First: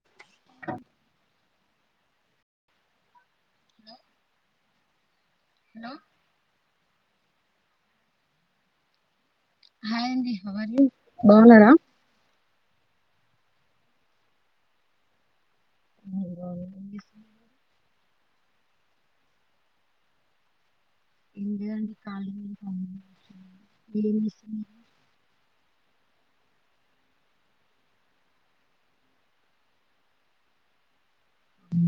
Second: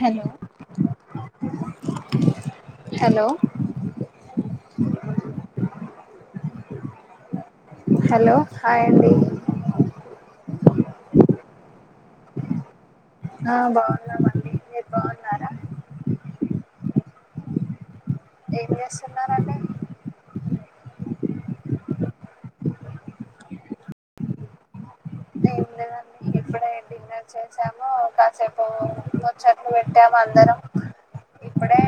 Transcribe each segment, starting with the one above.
Hello hello అ hello hi అండి hi అండి హౌ అర్ యు బాగున్నారా ఆ బాగున్నామ్ అండి మీరు బాగున్నారా ఏం చేస్తున్నారండి ఎం లేదండి కాలిగా నే ఇంట్లో కూర్చున్నాను మీరు ఎం చేస్తూన్నారు ఏం లేదండి ఇప్పుడే డిన్నర్ చేసాము, కాసేపు ముచ్చట్లు పెట్టాము అందరం, ఇప్పుడే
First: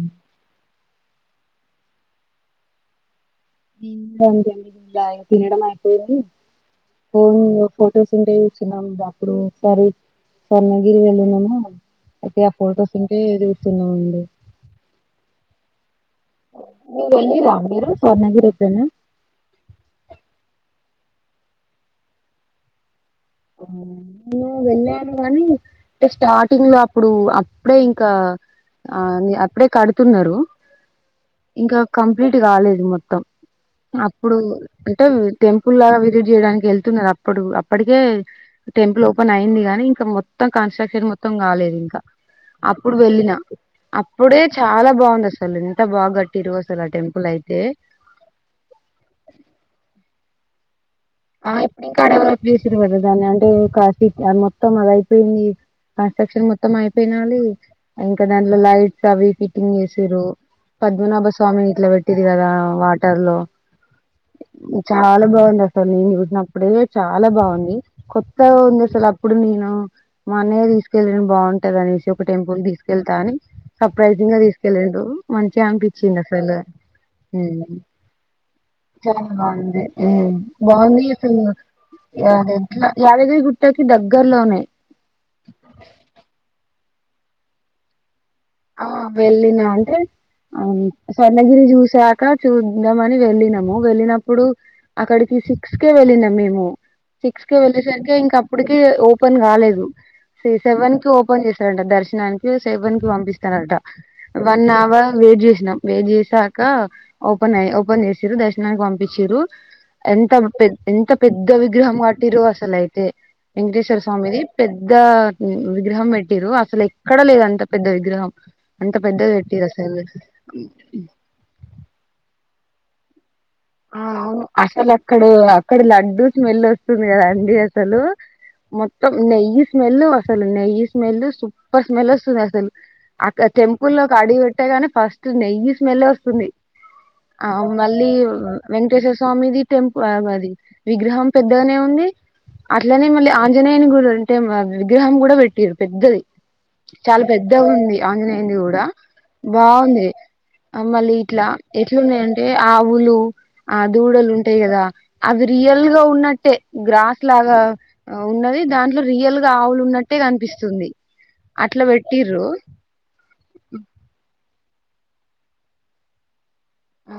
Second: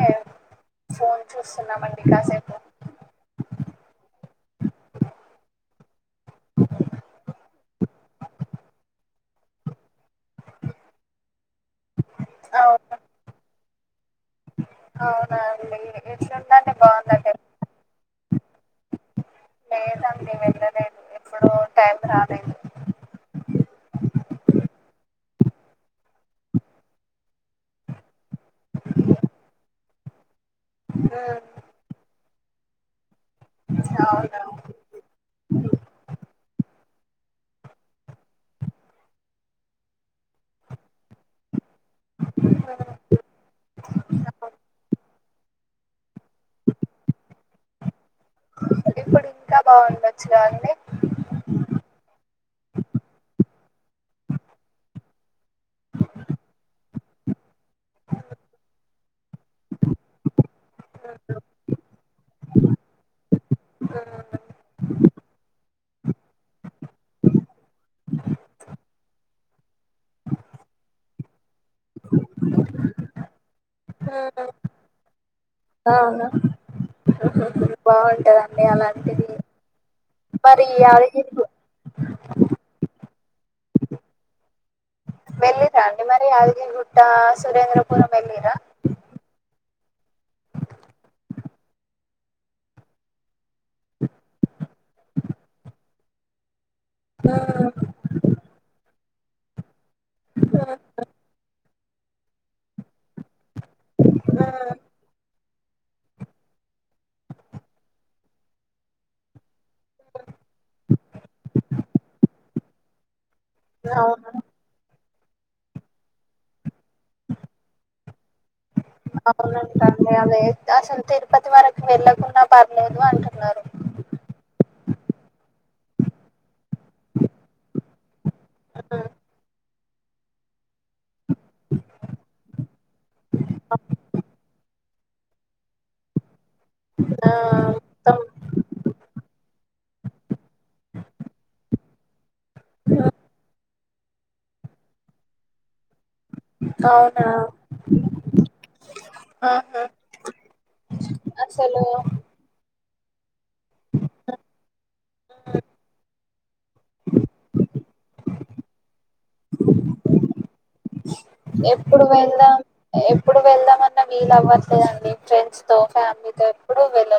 ఫోన్ చూస్తున్నామండి కాసేపు [unintelligible] తినడమే మ్ [unintelligible] ఫొటోస్ ఉంటే [unintelligible] సరి స్వర్ణగిరి వెళ్ళున్నామా ఒకే అ ఫొటోస్ అవును ఉంటే [unintelligible] స్తులా ఉంది అవునా అండి ఎట్లా ఉంది అండి బా వెల్లిండ్ర మీరు స్వర్ణగిరికి ఎప్పుడైనా లేదండి వెళ్ళలేదు ఎప్పుడు టైం రాలేదు నేను వెళ్ళాను కాని అంటే స్టార్టింగ్ లో అప్పుడు, అప్పుడే ఇంకా అప్పుడే కడుతున్నారు, ఉమ్, ఇంకా కంప్లీట్ కాలేదు మొత్తం, అప్పుడు అవునా అంటే టెంపుల్ లాగా విజిట్ చేయడానికి వెళ్తున్నారు అప్పుడు అప్పటికే టెంపుల్ ఓపెన్ అయింది కానీ ఇంకా మొత్తం కన్స్ట్రక్షన్ మొత్తం కాలేదు ఇంకా, ఉమ్, అప్పుడు వెళ్ళిన అప్పుడే అవును. చాలా బాగుంది అసలు ఇంత బాగా గట్టిరు అసలు ఆ టెంపుల్ అయితే ఇప్పుడు ఇంకా బాగుండొచ్చురా అండి ఇంకా డెవలప్ చేసిరు కదా, దాన్ని అంటే మొత్తం అది అయిపోయింది, కన్స్ట్రక్షన్ మొత్తం అయిపోయినాలి ఇంకా దాంట్లో లైట్స్ అవి ఫిట్టింగ్ చేసారు పద్మనాభ స్వామి ఇట్లా పెట్టిది కదా వాటర్ లో ఉమ్, చాలా బాగుంది అసలు నేను చూసినప్పుడే చాలా బాగుంది, కొత్తగా ఉంది అసలు అప్పుడు నేను, మా అన్నయ్య తీసుకెళ్లి బాగుంటది అనేసి ఒక టెంపుల్ తీసుకెళ్తా అని ఉమ్. సర్ప్రైజింగ్ గా తీసుకెళ్ళడు మంచిగా అనిపించింది అవునా అసలు మ్ బాగుంటదండి అలాంటిది మరి బాగుంది యాదగిరి గు [unintelligible] యాదగిరి గుట్టకి దగ్గర్లోనే మళ్ళి తాండి మరి అ గు ఇక సురేంద్రపురం వెళ్ళిరా ఆ వెళ్ళినా అంటే ఆ స్వర్ణగిరి చూసాక చూద్దామ అని వెళ్ళినాము వెళ్ళినప్పుడు అక్కడికి చూస్కె వెళ్ళినాం మేము సిక్స్ కె వెళ్ళెసరికి ఇంక అప్పుడికి పని గాలేదు త్రి సెవెన్ కి ఓపెన్ చేస్త ఏమైన దర్శనానికి సేవ న్కి పంపిస్తంది చేస్తరంట వన్ ఉమ్ అవర్ వెయిట్ చే నాక్ వేడి చేసాక ఓపెన్ అయ్య ఓపెన్ చేసిరు దర్శనానికి పంపించురు ఎంత పె ఎంత పెద్ద విగ్రహం కట్టిరు అసలయితే వెంకటేశ్వర అవును స్వామిది పెద్ద ఉమ్ విగ్రహం పెట్టిరు అసలు ఎక్ ఎక్కడ లేదు అంత పెద్ద విగ్రహం పెద్దది పెట్టిరు అవునండి అద అసలు అదే అసలు తిరుపతి వరకు వెళ్ళకుండా మ పర్లేదు అంటున్నారు ఆ అవు అసలు అక్కడ అక్కడ లడ్డుూ స్మెల్ వస్తుంది కదాండి అసలు మొత్తం నెయ్యి స్మెల్ అసలు నెయ్యి స్మెల్ సూప్పర్ స్మెల్ వస్తుంది అసలు అక్కడ టెంపుల్ లో ఒక అడుగు పెట్టేగాని ఫస్ట్ నెయ్యి స్మెల్ వస్తుంది ఆ మళ్ళీ విజయ స్వామిది టెంపులా మది విగ్రహం పెద్దగానే ఉంది అట్లనే మళ్ళి ఆంజనేయ గు ఎలా అంటే విగ్రహం కూడా పెట్టిరు పెద్దది చాలా అవునా పెద్ద ఉంది ఆంజనేయుది కూడా ఆహా బాగుంది మళ్ళీ ఇట్లా అసలు ఎట్లున్నాయంటే ఆ పూలు ఆ దూడలు ఉంటయి కదా అవి రియల్ గా ఉన్నట్టే గ్రాస్ లాగ ఉన్నది దాంట్లో రియల్గా ఆవులు ఉన్నట్టే కనిపిస్తుంది అట్లా ఎప్పుడు పెట్టిర్రు వెళ్దాం ఏప్ ఇప్పుడు వెళ్దామన్నన వీళ అవ్వ పదండి ఫ్రెండ్స్ తో ఫ్యామిలీ తో హా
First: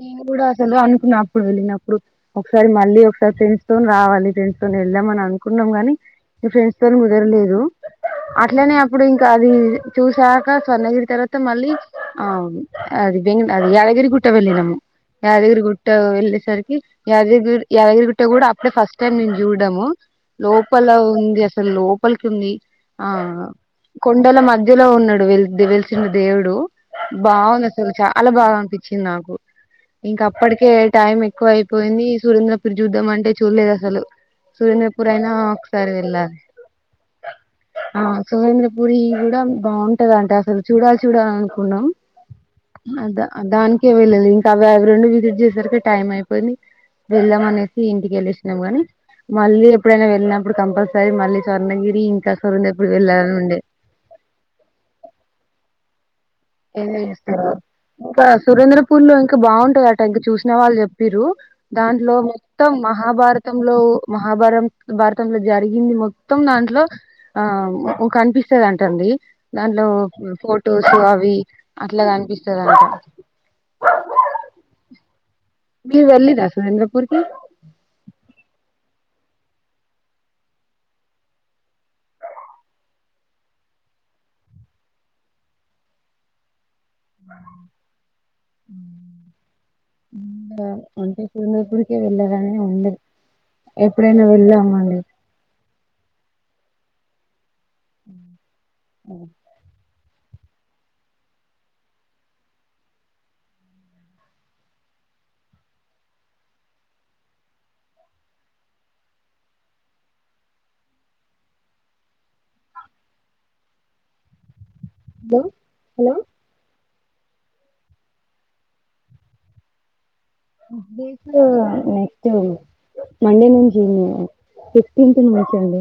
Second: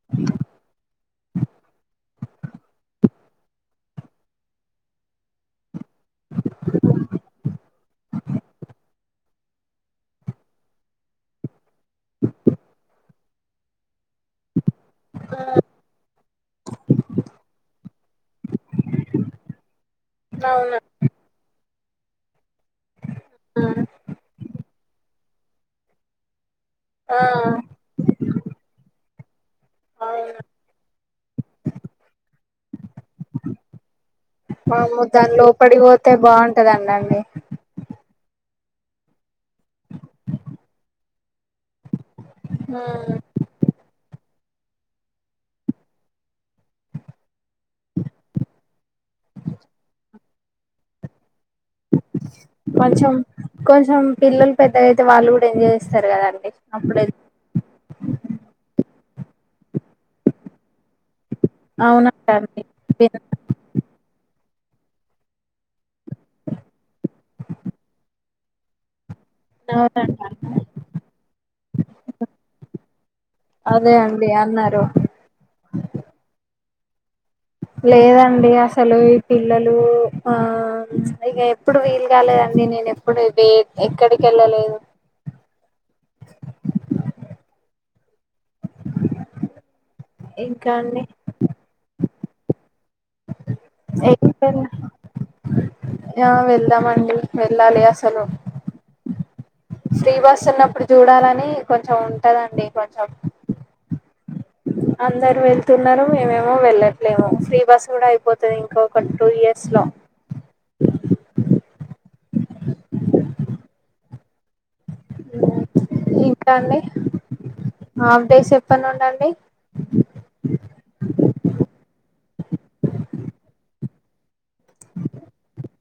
నేను కూడా అసలు అనుకున్నా ఇప్పుడు వెళ్ళినప్పుడు ఒకసారి మళ్ళి ఒకసారి ఫ్రెండ్స్తోోన్ రావాలి ఫ్రెంస్తోోన్ వెళ్దామ అని అనుకున్నాం ని మీ ఫ్రెండ్స్ తో ని కుదరలేదు అట్లనే ఇప్పుడు ఇంకా అది చూసాక స్వర్ణగిరి తర్వత మళ్ళీ అ అది వెన్ కట అది యాది గుట్ట వెళ్ళినము యాదగిరి గుట్ట వెళ్ళేసరికి యాదగి యాదగిరి గుట్ట గూడా అంటే ఫస్ట్ టైం నేను చూడ్డము అవునా లోపల ఉంది అస్ అసలు లోపలికి ఉంది ఆ కొండల మధ్ ఇలా ఉన్నాడు వె వెలిసిన దేవుడు ఆ బావుంది అసలు చ చాలా బాగా అనిపించి ఇది నాకు ఇంక అవును అప్పటికే టైం ఎక్కువ అయిపోయింది సురేంద్రపూర్ చూద్దాం అంటే చూడలేదు అసలు వామ్మో సురేంద్రపూర్ అయినా దాని లోపడి ఒకసారి పోతే వెళ్ళాలి. బాగుంటదండండి ఆ సుహేంద్ర పూరి కూడా బావుంటదంట అసలు చూడాలి చూడాలి అనుకున్నాం ఉమ్ అద దానికె వెళ్లలి ఆవి అవి రెండు విజిట్ చేసేసరికి టైం అయిపోయింది వెళ్దాం అనేసి ఇంటికి వెళ్ళేసినాం గానీ మళ్ళీ ఎప్పుడైనా వెళ్ళినప్పుడు కంపల్సరీ మళ్ళీ స్వర్ణగిరి ఇంకా సొరందపూర్ కొంచెం వెళ్ళాలని ఉండే కొంచెం పిల్లలు పెద్ద అయితే వాళ్ళు కూడా ఏం చేస్ వస్తారు గదారు ఎంజాయ్ చేస్తారా ఇంకా సురేంద్ర పూరి లో ఇంకా బావుంటదట ఇంక చూసి చుసినవాళ్లు చెప్ చేపిరు దాంట్లో అవునంటండి మొత్తం మహాభారతంలో మహాభారం భారతంలో జరిగింది మొత్తం దాంట్లో ఆ కనిపిస్తదంటండి. దాంట్లో ఫోటోస్ అవి అట్లా కనిపిస్తదంట అదే అండి అన్నారు మీరు వెల్లీరా సురేంద్రపురి కి లేదండి అసలు ఈ పిల్లలు ఆ ఇక ఎప్పుడు వీలు కాలేదండి నేను ఎప్పుడు వే ఎక్కడికి వెళ్ళలేదు ఆ [unintelligible] ఇంకా హ్మ్ అండి అంటే సురేంద్రపురికి వెళ్లారా హ్మ్ ఉంది ఎప్పుడైనా ఎప్పుడు వెళ్ళామండి వెళ్దాం వెళ్దామండి వెళ్ళాలి అసలు ఫ్రీ బస్ ఉన్నప్పుడు చూడాలని కొంచెం ఉంటదండి కొంచెం అందరూ వెళ్తున్నారు మేమెమో వెళ్ళట్లేము ఫ్రీ బస్ కూడా అయిపోతుంది ఇంకా ఒక టూ ఇయర్స్ లో హలో హలో ఇంకా అండి హాఫ్ డేస్ ఎపటినుండి అండీ ఫిఫ్టీన్ నెక్స్ట్ మండే నుంచి ఫిఫ్టీన్త్ నుంచండి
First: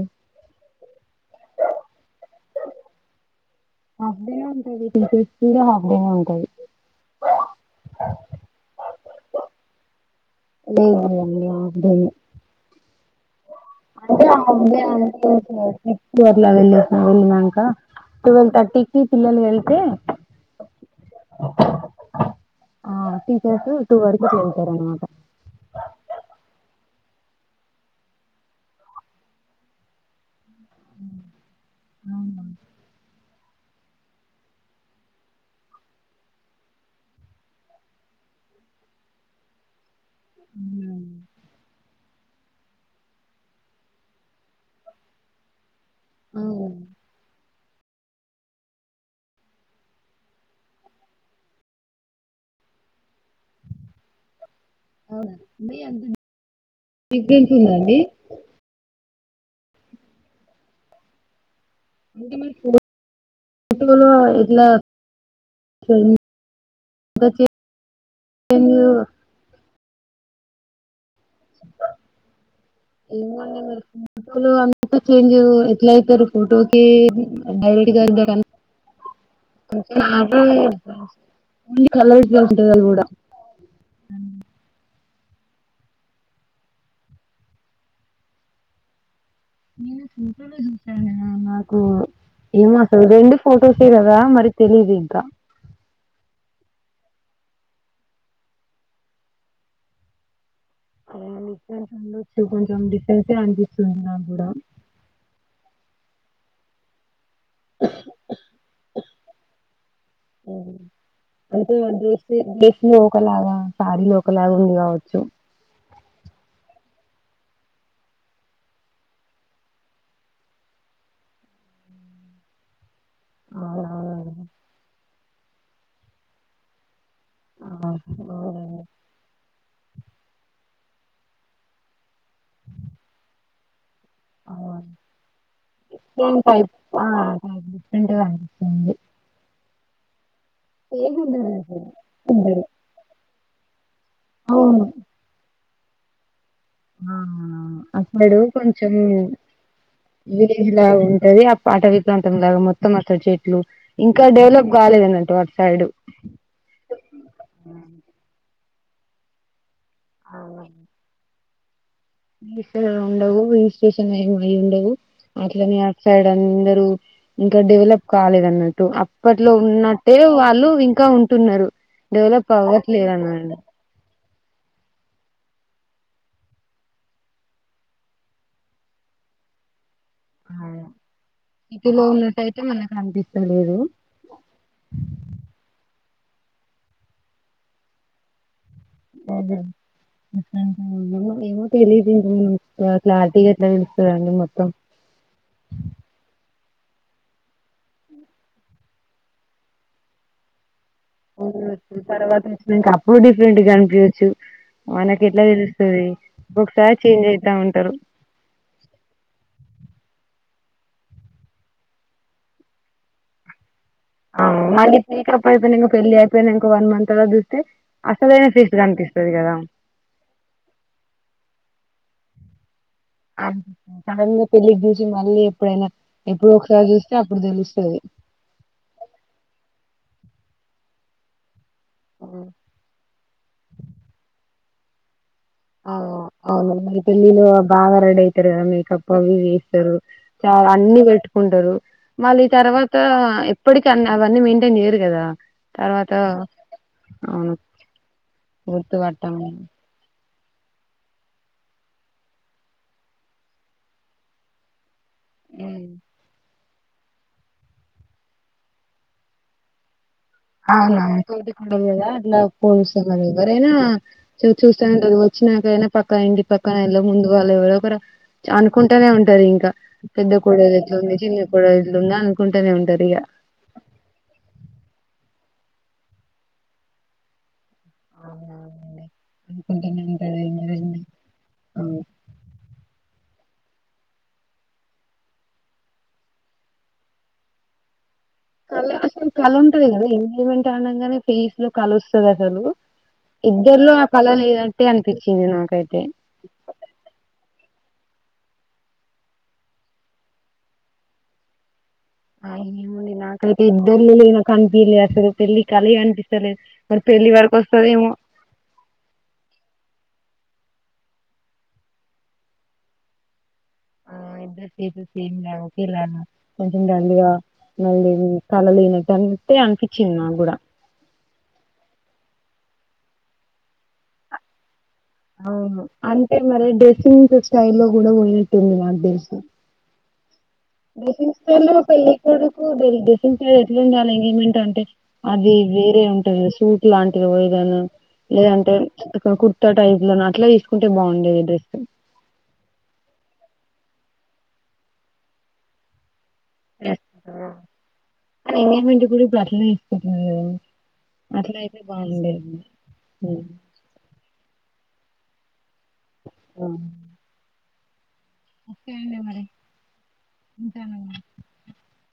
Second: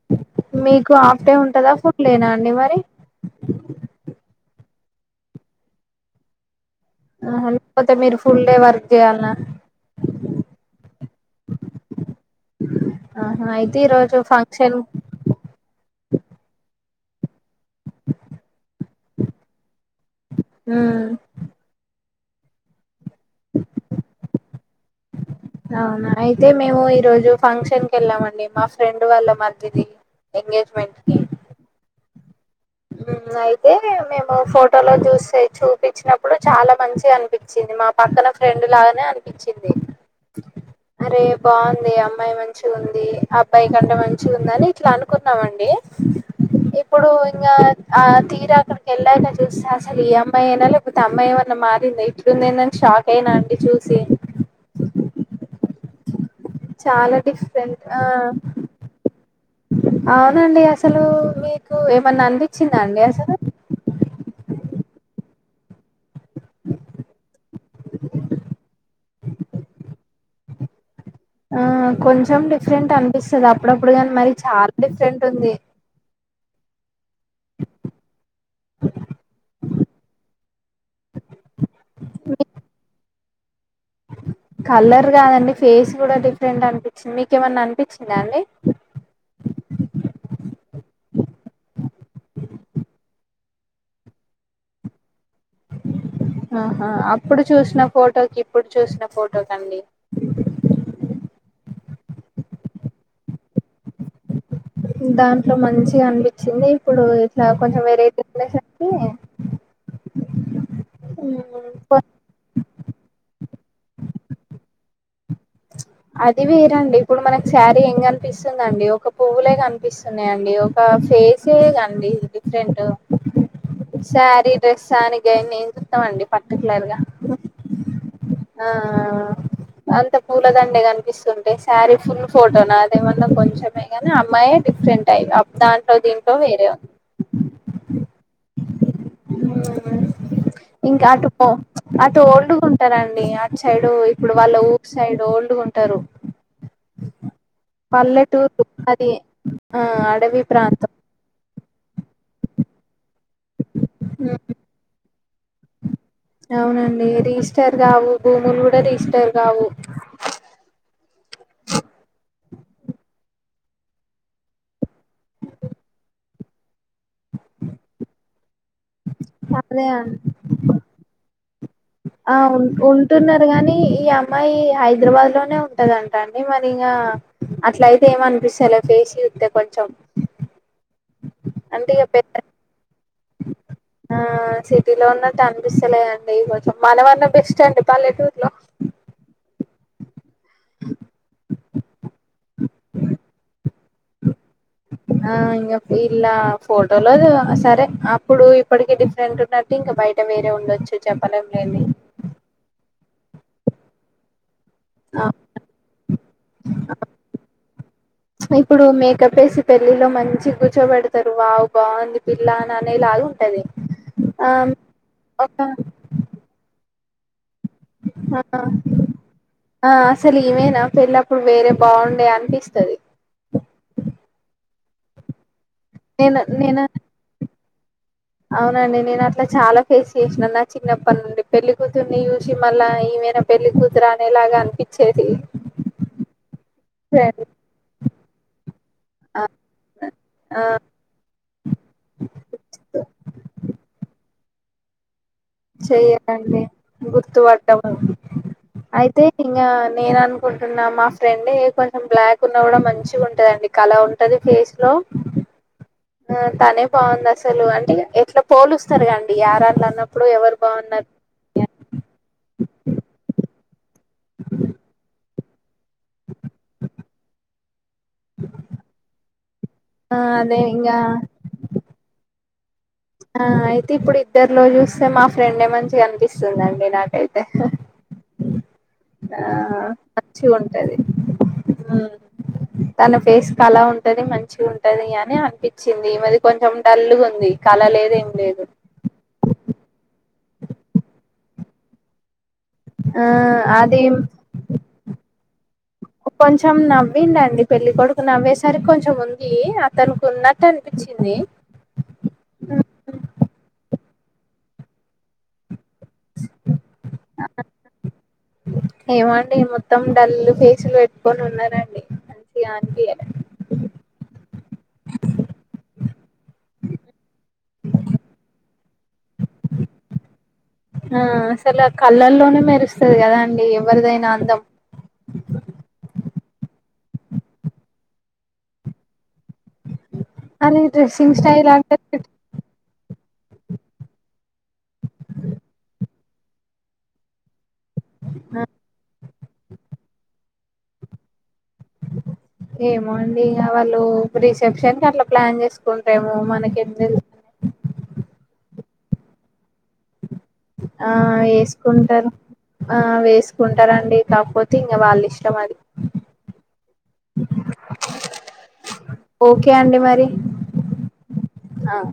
మీకు అఫ్ డే ఉంటందా ఫుల్ డే న అండి మరి హాఫ్ డేనే టీచర్స్ కూడ అఫ్ డేనే ఉంటాది ఆ లేకపోతే మీరు ఫుల్ డే వర్క్ చేయాలన్నా లేదు లేదు ఆహా హ అంటే అఫ్ డే అప్పుడు అప్పుడు వేలాలి వెళ్లినాక టువెల్ తాటికి పిల్లలు వెళ్తే ఉమ్ టీచర్స్ వర్ ఏ తారనమాట అవునా అయితే మేము ఈరోజు ఫంక్షన్ క వెళ్ళామండి మా ఫ్రెండ్ వాళ్ళ మధది ఎంగేజమెట్కి అయితే మేము ఫోటోలో చూసి చూపించినప్పుడు చాలా మంచి అనిపించింది మా పక్కన ఫ్రెండ్ లాగానే అనిపించింది అరే బాగుంది అమ్ అమ్మాయి మంచి ఉంది అబ్బాయి కంటే మంచి ఉంది అని ఇట్లా అనుకున్నామండి అవు ఇంకా ఆ తీర అక్కడికి వెళ్ళాక చూస్తే అసలు ఈ అమ్మాయి అయినా లేకపోతే అమ్మాయి ఏమన్నా మారిందా ఇట్డుందేనని షాక్ అయినా అండి చూసి అవునా అ అంత చాలా దగ్గర ఉంటుందా డిఫరెంట్ అండి ఆ అవునండి అసలు మీరు అ ఇలా స అక ఆ కొంచెం డిఫరెంట్ అనిపిస్తుంది ఏమండి మరి అప్పుడప్పుడు కాని మరి ఫోటోలు చాలా డిఫరెంట్ ఉంది ఈ డైరెట్గా ఉ కలగా ఉంటుందిది కూడా కల్ కాదండి ఫేస్ కూడా డిఫరెంట్ అనిపించింది మీక ఏమన్నా అనిపించిందా అండి నేను చూసాను నాకు ఏమో అసలు రెండు ఫొటోసే కదా మరి తెలీదు ఇంకా ఆహా అప్పుడు చూసిన ఫోటోకి ఇప్పుడు చూసిన ఫోటో క అండి కొంచెం అపి సునా కూడాడ కనిపించింది ఇప్పుడు ఇట్లా కొంచెం వెరైటీ ఉండేసరికి అంటే అడస్ ఒకలాగా సారిలో ఒకలాగా ఉంది క చు అది వేరండి ఇప్పుడు మనకి శారీ ఏం కనిపిస్తుందిండి, ఒక పువ్వులే కనిపిస్తున్నాయండి, ఒక ఫేసే కండి డిఫరెంట్ అవునవును సారీ డ్రెస్ అనికి ఇ నేం చూస్తామ అండి పర్టికులర్ గా ఆ ఆ అంత పూలదండే కనిపిస్తుంటే శారీ ఫుల్ ఫోటోనా అదేమన్నా కొంచెం ని అమ్మాయిే అవును డిఫరెంట్ అయి దాంట్లో దీంట్లో సేమ్ వేరే టైప్ ఉంది ఆ టైప్ డిఫరెంట్ గా అనిపిస్తుంది ఆ ఇంకా సేమ్ అటు పో ఉండరు అసలు అటు ఓల్డ్గా ఉండరు ఉంటా హే అటు సైడు ఇప్పుడు వాళ్ళ అవును ఊర్ సైడ్ ఓల్డ్ ఉ ట్టరు ఆ అక్కడు కొంచెం అది ఆ అడవి వేదిలా ప్రాంతం ఉంటది అ పాట వీట్లాంటంద మొత్తం చెట్లు ఇంకా డెవలప్ కాలేదన్నట్టు సైడ్ ర ఈస్టర్ కావు అవు చూస ఏ అయి ఉండవు అట్లనే అ సైడ్ అందరు ఇంకా డెవలప్ కాలేదు అన్నట్టు ఇప్పట్లో అదే ఉన్నట్టే అండి వాళ్ళు ఇంకా ఉం టున్నారు ఆ ఉంటున్నారు గాని ఈ ఇ అమ్మాయి హైదరాబాద్ లోనే ఉంటదంట అండి, మరి ఇంకా అట్ల అయితే ఏమ అనిపిస్తలో ఫేసి చూస్తే కొంచెం ఆ అంటే ఇక అనిపిస్తలేదు ఆ సిటీ లో ఉన్నట్టు అనిపిస్తలే కొంచెం మనవరన బెస్ట్ అండి పల్లెటూర్ లో అదే అ ఏమో తెలిదుం క్లారిటీగా ఎట్లా తెలుస్తుందండి మొత్తం ఆ ఇంకా ఇలా ఫోటోలో సరే అప్పుడు ఇప్పటిక డిఫరెంట్ ఉన్నట్టు ఇంకా బయట వేరే ఉండొచ్చు చెప్పలేం లేండి తర్వాత వచ్చన్నాక డిఫరెంట్ కనిపివచ్చు ఆ మనకి ఎట్లా తెలుస్తుంది ఒకసారి చేంజ్ అయితా ఉంటారు ఇప్పుడు మేకప్ వేసి పెళ్ళిలో మంచి కూర్చోబెడతారు వావ్ బాగుంది పిల్లా అనేలాగా ఉంటది అ ఆ మల్లి [unintelligible] ఒక అయిపోయినాక పెళ్లి అయిపోయినాక వన్ మంత్ త ఆ ఆ అసలు ఇవేనా పెళ్ల్ళప్పుడు వేరే బాగుండే అనిపిస్తది. హ సడన్ గా పెళ్ళికి మళ్ళీ ఎప్పుడైనా నేను ఎప్పుడు నేను ఒకసారి చూస్తే అప్పుడు తెలుస్తు ఊ అవునండి నేను అట్లా చాలా ఫేస్ చేసినాను నా చిన్నప్పటి నుండి. పెళ్లి కూతుర్ని చూసి మళ్ళీ ఈమైనా పెళ్లి కూతురు అనేలాగా అ పిచ్చే తీ అవు అవును నమ్ అయితేలిలు బాగారెడి అయితారు అ అవి ఆ చేస్తారు చాలా అన్ని పెట్టుకుంటారు. మళ్ళీ ఈ తర్వాత ఆ ఎప్పటిక అన్ని అవన్నీ మ నేరు కదా తర్వాత చెయ్యాలండి అవును గుర్తుపట్టము గుర్తు అయితే పట్టము ఇంక నేనను కుంటున్న మా ఫ్రెండ్ కొంచెం బ్లాక్ ఉన్నా కూడా మంచిగా ఉంటదండి కల ఉంటది ఫేస్ లో. అ ఆ తనే బాగుంది అసలు అంటే ఎట్లా పోలుస్తారు కండి ఎరళ్ళ అన్న న కద అ పోస్ది అంతేనా చు చూస్తా ఇచ్చినకైనా పక్క ఇంటి పక్కనలో ముందు వాళ్ళు ఎవరో ఒకరు అనుకుంటూనే ఉంటారు. ఇంకా ఆ పెద్ద అదే కూడలు ఇట్లు ఇంగా ఉంది, చిన్న కూడలు ఇట్లుంది అకు కుంటనే ఉంటది ఆ అయితే ఇప్పుడు ఇద్దరులో చూస్తే మా ఫ్రెండడ్ మంచిగా కనిపిస్తుందండి నాకైతే అవునవునండి ఆ అనుకుంటూనే ఉంటారు మచ్చి ఏం ఉంటది జరిగింది ఉ అవును తన ఫేస్ కలా ఉంటది, మంచిగా ఉంటది అని అనిపించింది. ఈమది కొంచెం డల్లుగా ఉంది. కలలేదు ఇం క కల ఉంటది గా ఎమెంట్ ఆనగానే ఫేస్ లో కలు వస్తుంది. అసలు ఆ ఇద్దర్లో అది ఆ కళ లేదంటే అనిపించింది నాకైతే పెళ్ళ కొడుకు నవ్వేసరికి కొంచెం ఉంది అతనికి ఉన్నట్టు అనిపించింది. ఆ నాకైతే ఇద్దరు దున్ పి లేస పళ్లి కలిళ అనిపిస్తలే మరి పళ్లి వ వస్తదేమో ఏమండి మొత్తం డల్లు ఫేసులు పెట్టుకొని ఉన్నారండి [unintelligible] ఆ ఇద్దరు ఫేస్ సేమ్ లా ఒకేలా కొంచెం డల్ గా మళ్ళీ కళ లేనట్టు అంతే అనిపించింది నాకు కూడా ఆ అసలు ఆ కళ్ళల్లోనే మెరుస్తుంది కదా అండి ఎవరిదైనా అందం అ అంటే మరి డ్రెస్సింగ్స్ స్టైల్ లో కూడా ఉన్నట్టుంది మాకు తెలిసి అ డ్రెస్సింగ్ స్టైల్ లో పెళ్లికొడుకు [unintelligible] ఇంకా ఎట్ల ఉండాలి ఇంకేమిటంటే అది వేరే ఉంటది సూట్ లాంటిది పోయితేనా లేదంటే ఇక్కడ కుర్తా టైప్ లో అట్లా ఇ తీసుకుంటే బాగుండేది డ్రెస్ లో రిసెప్షన్ కట్లా ప్లాన్ చేసుకుంటే ఆ మనకేం తెలుస్ గుడిపట్లేనే ఆ వేసుకుంటారు. బాగుండేది ఆ వేసుకుంటారండి కాకపోతే, తీ ఇంగ వాళ్లిష్టమది ఆ ఓకే అండి మరి ఓకే అండి మరి ఉంటానమ్మా ఆ